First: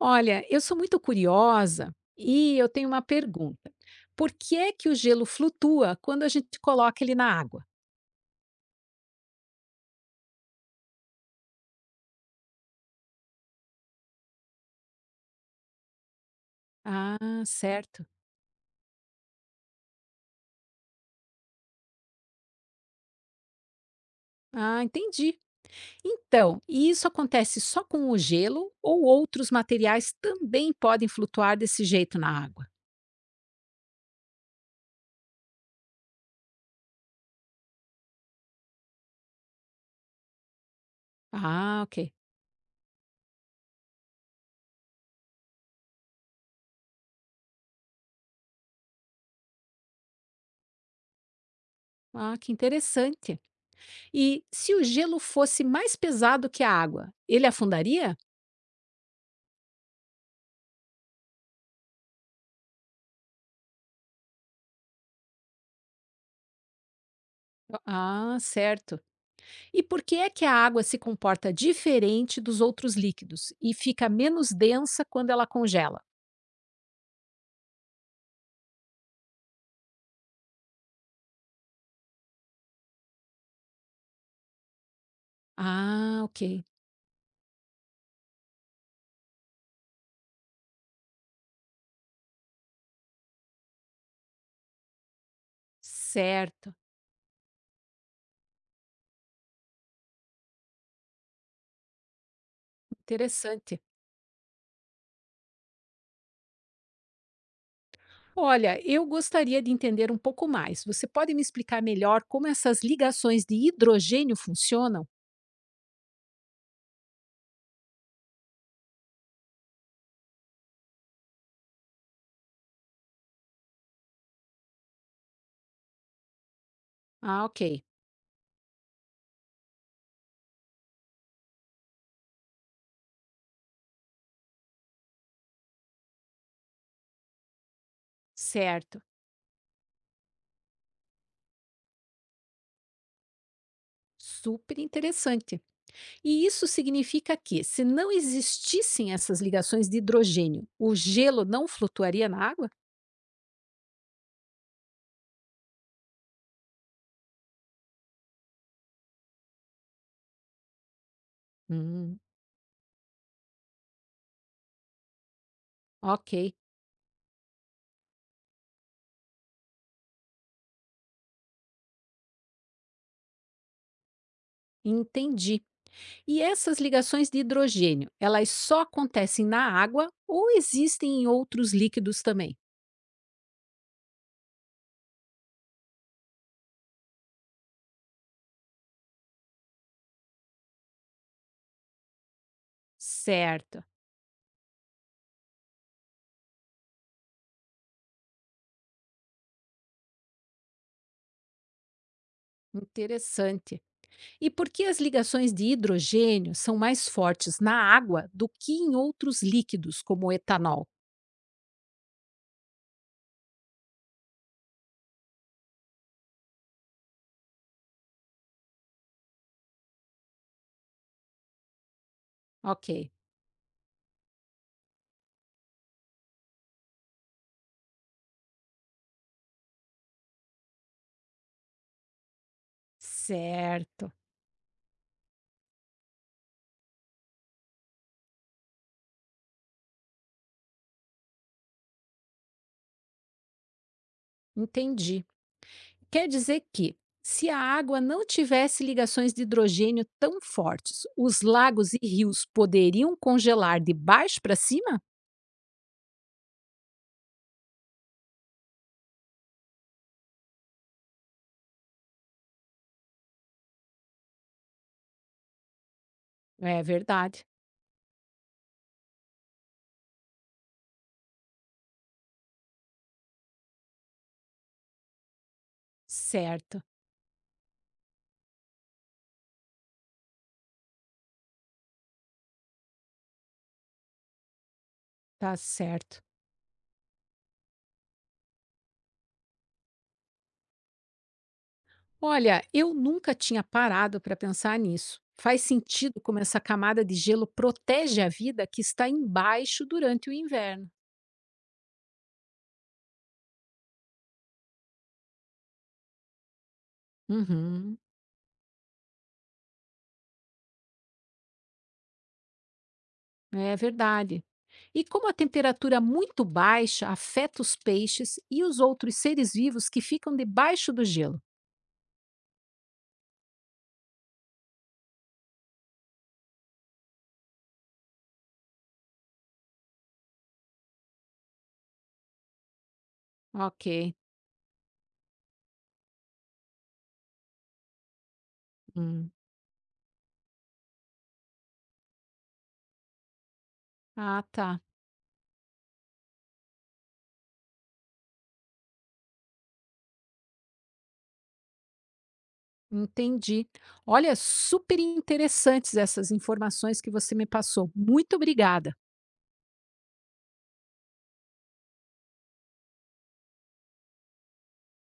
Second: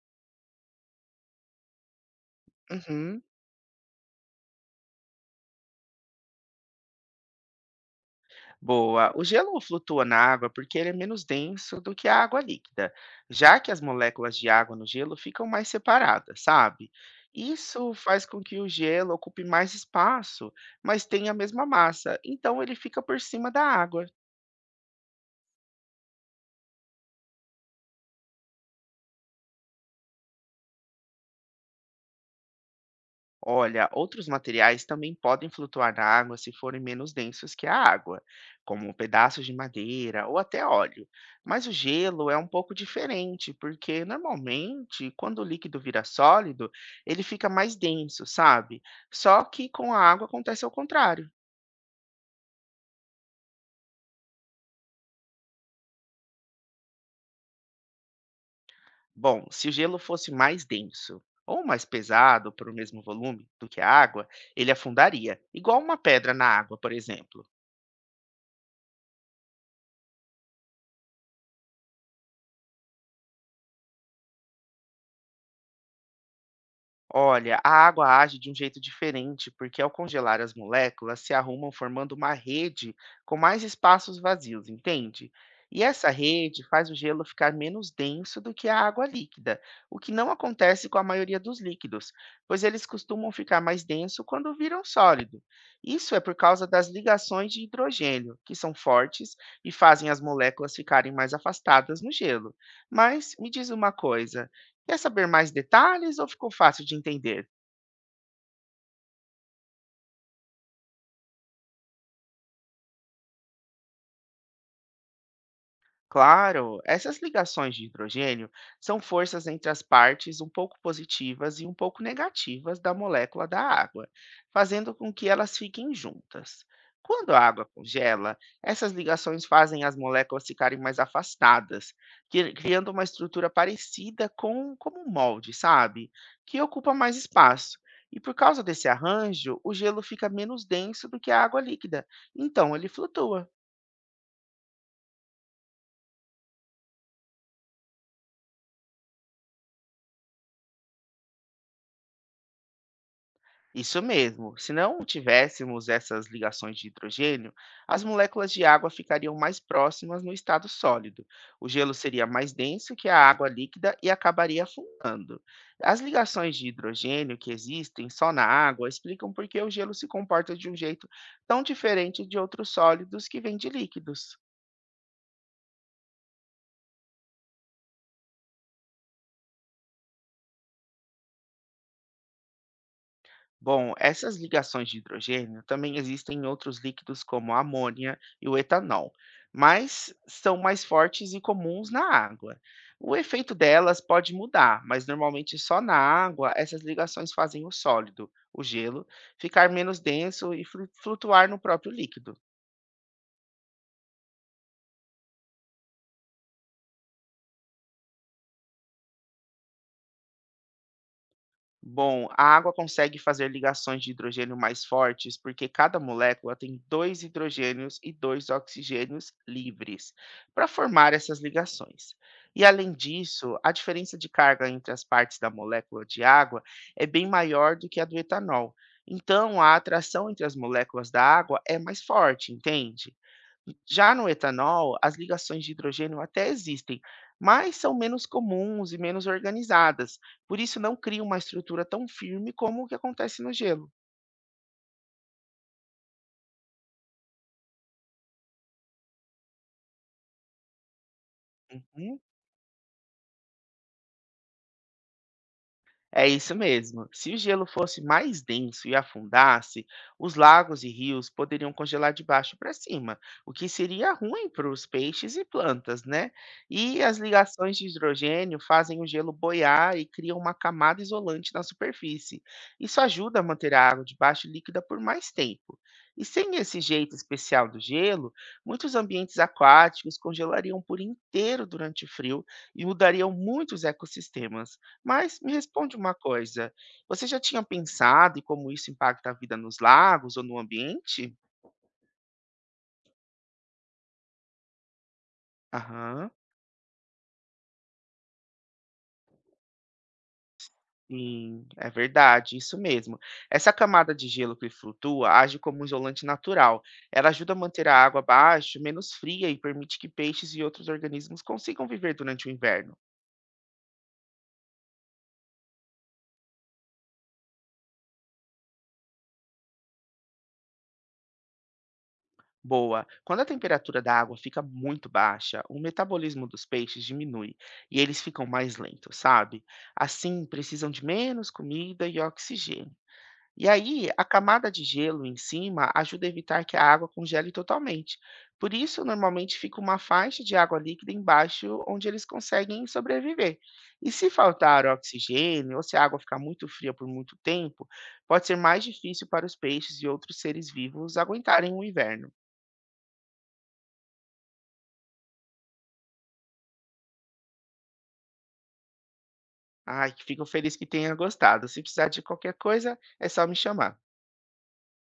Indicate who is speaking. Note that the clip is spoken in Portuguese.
Speaker 1: Olha, eu sou muito curiosa e eu tenho uma
Speaker 2: Uhum,
Speaker 1: pergunta. Por que é que o gelo flutua quando a gente coloca ele na água?
Speaker 2: boa. O gelo flutua na água porque ele é menos denso do que a água líquida, já que as moléculas de água no gelo ficam mais separadas, sabe?
Speaker 1: Ah,
Speaker 2: Isso
Speaker 1: certo.
Speaker 2: faz com que o gelo ocupe mais espaço, mas tenha a mesma massa, então ele fica por cima da água.
Speaker 1: Ah, entendi. Então, e isso acontece só com o gelo ou outros materiais também podem flutuar desse jeito na água?
Speaker 2: Olha, outros materiais também podem flutuar na água se forem menos densos que a água, como pedaços de madeira ou até óleo. Mas o
Speaker 1: Ah, ok.
Speaker 2: gelo é um pouco diferente, porque normalmente, quando o líquido vira sólido, ele fica mais denso, sabe? Só que com a água acontece ao contrário.
Speaker 1: Ah, que interessante. E se o gelo fosse mais pesado que a água, ele afundaria?
Speaker 2: Bom, se o gelo fosse mais denso ou mais pesado para o mesmo volume do que a água, ele afundaria, igual uma pedra na água, por exemplo.
Speaker 1: Ah, certo. E por que é que a água se comporta diferente dos outros líquidos e fica menos densa quando ela congela?
Speaker 2: Olha, a água age de um jeito diferente, porque ao congelar as moléculas se arrumam formando uma rede com mais espaços vazios, entende? E essa
Speaker 1: Ah, ok.
Speaker 2: rede faz o gelo ficar menos denso do que a água líquida, o que não acontece com a maioria dos líquidos, pois eles costumam ficar mais denso quando viram sólido. Isso é por causa
Speaker 1: Certo.
Speaker 2: das ligações de hidrogênio, que são fortes e fazem as moléculas ficarem mais afastadas no gelo. Mas me diz
Speaker 1: Interessante.
Speaker 2: uma coisa. Quer saber mais detalhes ou ficou fácil de entender?
Speaker 1: Olha, eu gostaria de entender um pouco mais. Você pode me explicar melhor como essas ligações de hidrogênio funcionam?
Speaker 2: Claro, essas ligações de hidrogênio são forças entre as partes um pouco positivas e um pouco negativas da molécula da água, fazendo com que elas fiquem juntas. Quando a
Speaker 1: Ah,
Speaker 2: água
Speaker 1: ok.
Speaker 2: congela, essas ligações fazem as moléculas ficarem mais afastadas, criando uma estrutura parecida com como um molde, sabe? Que ocupa mais espaço. E por causa desse
Speaker 1: Certo.
Speaker 2: arranjo, o gelo fica menos denso do que a água líquida, então ele flutua.
Speaker 1: Super interessante. E isso significa que, se não existissem essas ligações de hidrogênio, o gelo não flutuaria na água?
Speaker 2: Isso mesmo. Se não tivéssemos essas ligações de hidrogênio, as moléculas de água ficariam mais próximas no estado sólido. O gelo
Speaker 1: Hum,
Speaker 2: seria mais denso que a água líquida e acabaria afundando. As
Speaker 1: ok.
Speaker 2: ligações de hidrogênio que existem só na água explicam por que o gelo se comporta de um jeito tão diferente de outros sólidos que vêm de líquidos.
Speaker 1: Entendi. E essas ligações de hidrogênio, elas só acontecem na água ou existem em outros líquidos também?
Speaker 2: Bom, essas ligações de hidrogênio também existem em outros líquidos como a amônia e o etanol, mas são mais fortes e comuns na água. O efeito
Speaker 1: Certo,
Speaker 2: delas pode mudar, mas normalmente só na água essas ligações fazem o sólido, o gelo, ficar menos denso e flutuar no próprio líquido.
Speaker 1: interessante. E por que as ligações de hidrogênio são mais fortes na água do que em outros líquidos, como o etanol?
Speaker 2: Bom, a água consegue fazer ligações de hidrogênio mais fortes porque cada molécula tem dois hidrogênios e dois oxigênios livres para formar essas ligações. E além
Speaker 1: Ok,
Speaker 2: disso, a diferença de carga entre as partes da molécula de água é bem maior do que a do etanol. Então, a atração entre as moléculas da água é mais forte, entende?
Speaker 1: certo,
Speaker 2: Já no etanol, as ligações de hidrogênio até existem, mas são menos comuns e menos organizadas, por isso não cria uma estrutura tão firme como o que acontece no gelo.
Speaker 1: entendi. Quer dizer que, se a água não tivesse ligações de hidrogênio tão fortes, os lagos e
Speaker 2: Uhum.
Speaker 1: rios poderiam congelar de baixo para cima?
Speaker 2: É isso mesmo. Se o gelo fosse mais denso e afundasse, os lagos e rios poderiam congelar de baixo para cima, o que seria ruim para os peixes e plantas, né?
Speaker 1: É
Speaker 2: E as
Speaker 1: verdade,
Speaker 2: ligações de hidrogênio fazem o gelo boiar e criam uma camada isolante na superfície. Isso ajuda a manter a água debaixo líquida por mais tempo. E sem esse
Speaker 1: certo.
Speaker 2: jeito especial do gelo, muitos ambientes aquáticos congelariam por inteiro durante o frio e mudariam muitos ecossistemas. Mas me
Speaker 1: Tá
Speaker 2: responde uma
Speaker 1: certo.
Speaker 2: coisa, você já tinha pensado em como isso impacta a vida nos lagos ou no ambiente?
Speaker 1: Olha, eu nunca tinha parado para pensar nisso. Faz sentido
Speaker 2: Aham.
Speaker 1: como essa camada de gelo protege a vida que está embaixo durante o inverno.
Speaker 2: Sim, é verdade, isso mesmo. Essa camada de gelo que flutua age como um isolante natural. Ela ajuda a manter a
Speaker 1: Uhum,
Speaker 2: água abaixo, menos fria e permite que peixes e outros organismos consigam viver durante o inverno.
Speaker 1: é verdade. E como a temperatura muito baixa afeta os peixes e os outros seres vivos que ficam debaixo do gelo.
Speaker 2: Boa. Quando a temperatura da água fica muito baixa, o metabolismo dos peixes diminui e eles ficam mais lentos, sabe? Assim, precisam de menos comida e oxigênio. E aí,
Speaker 1: Ok.
Speaker 2: a camada de gelo em cima ajuda a evitar que a água congele totalmente. Por isso,
Speaker 1: Hum.
Speaker 2: normalmente fica uma faixa de água líquida embaixo onde eles conseguem sobreviver. E se
Speaker 1: Ah, tá.
Speaker 2: faltar oxigênio ou se a água ficar muito fria por muito tempo, pode ser mais difícil para os peixes e outros seres vivos aguentarem o inverno.
Speaker 1: Entendi. Olha, super interessantes essas informações que você me passou. Muito obrigada.
Speaker 2: Ai, que fico feliz que tenha gostado. Se precisar de qualquer coisa, é só me chamar.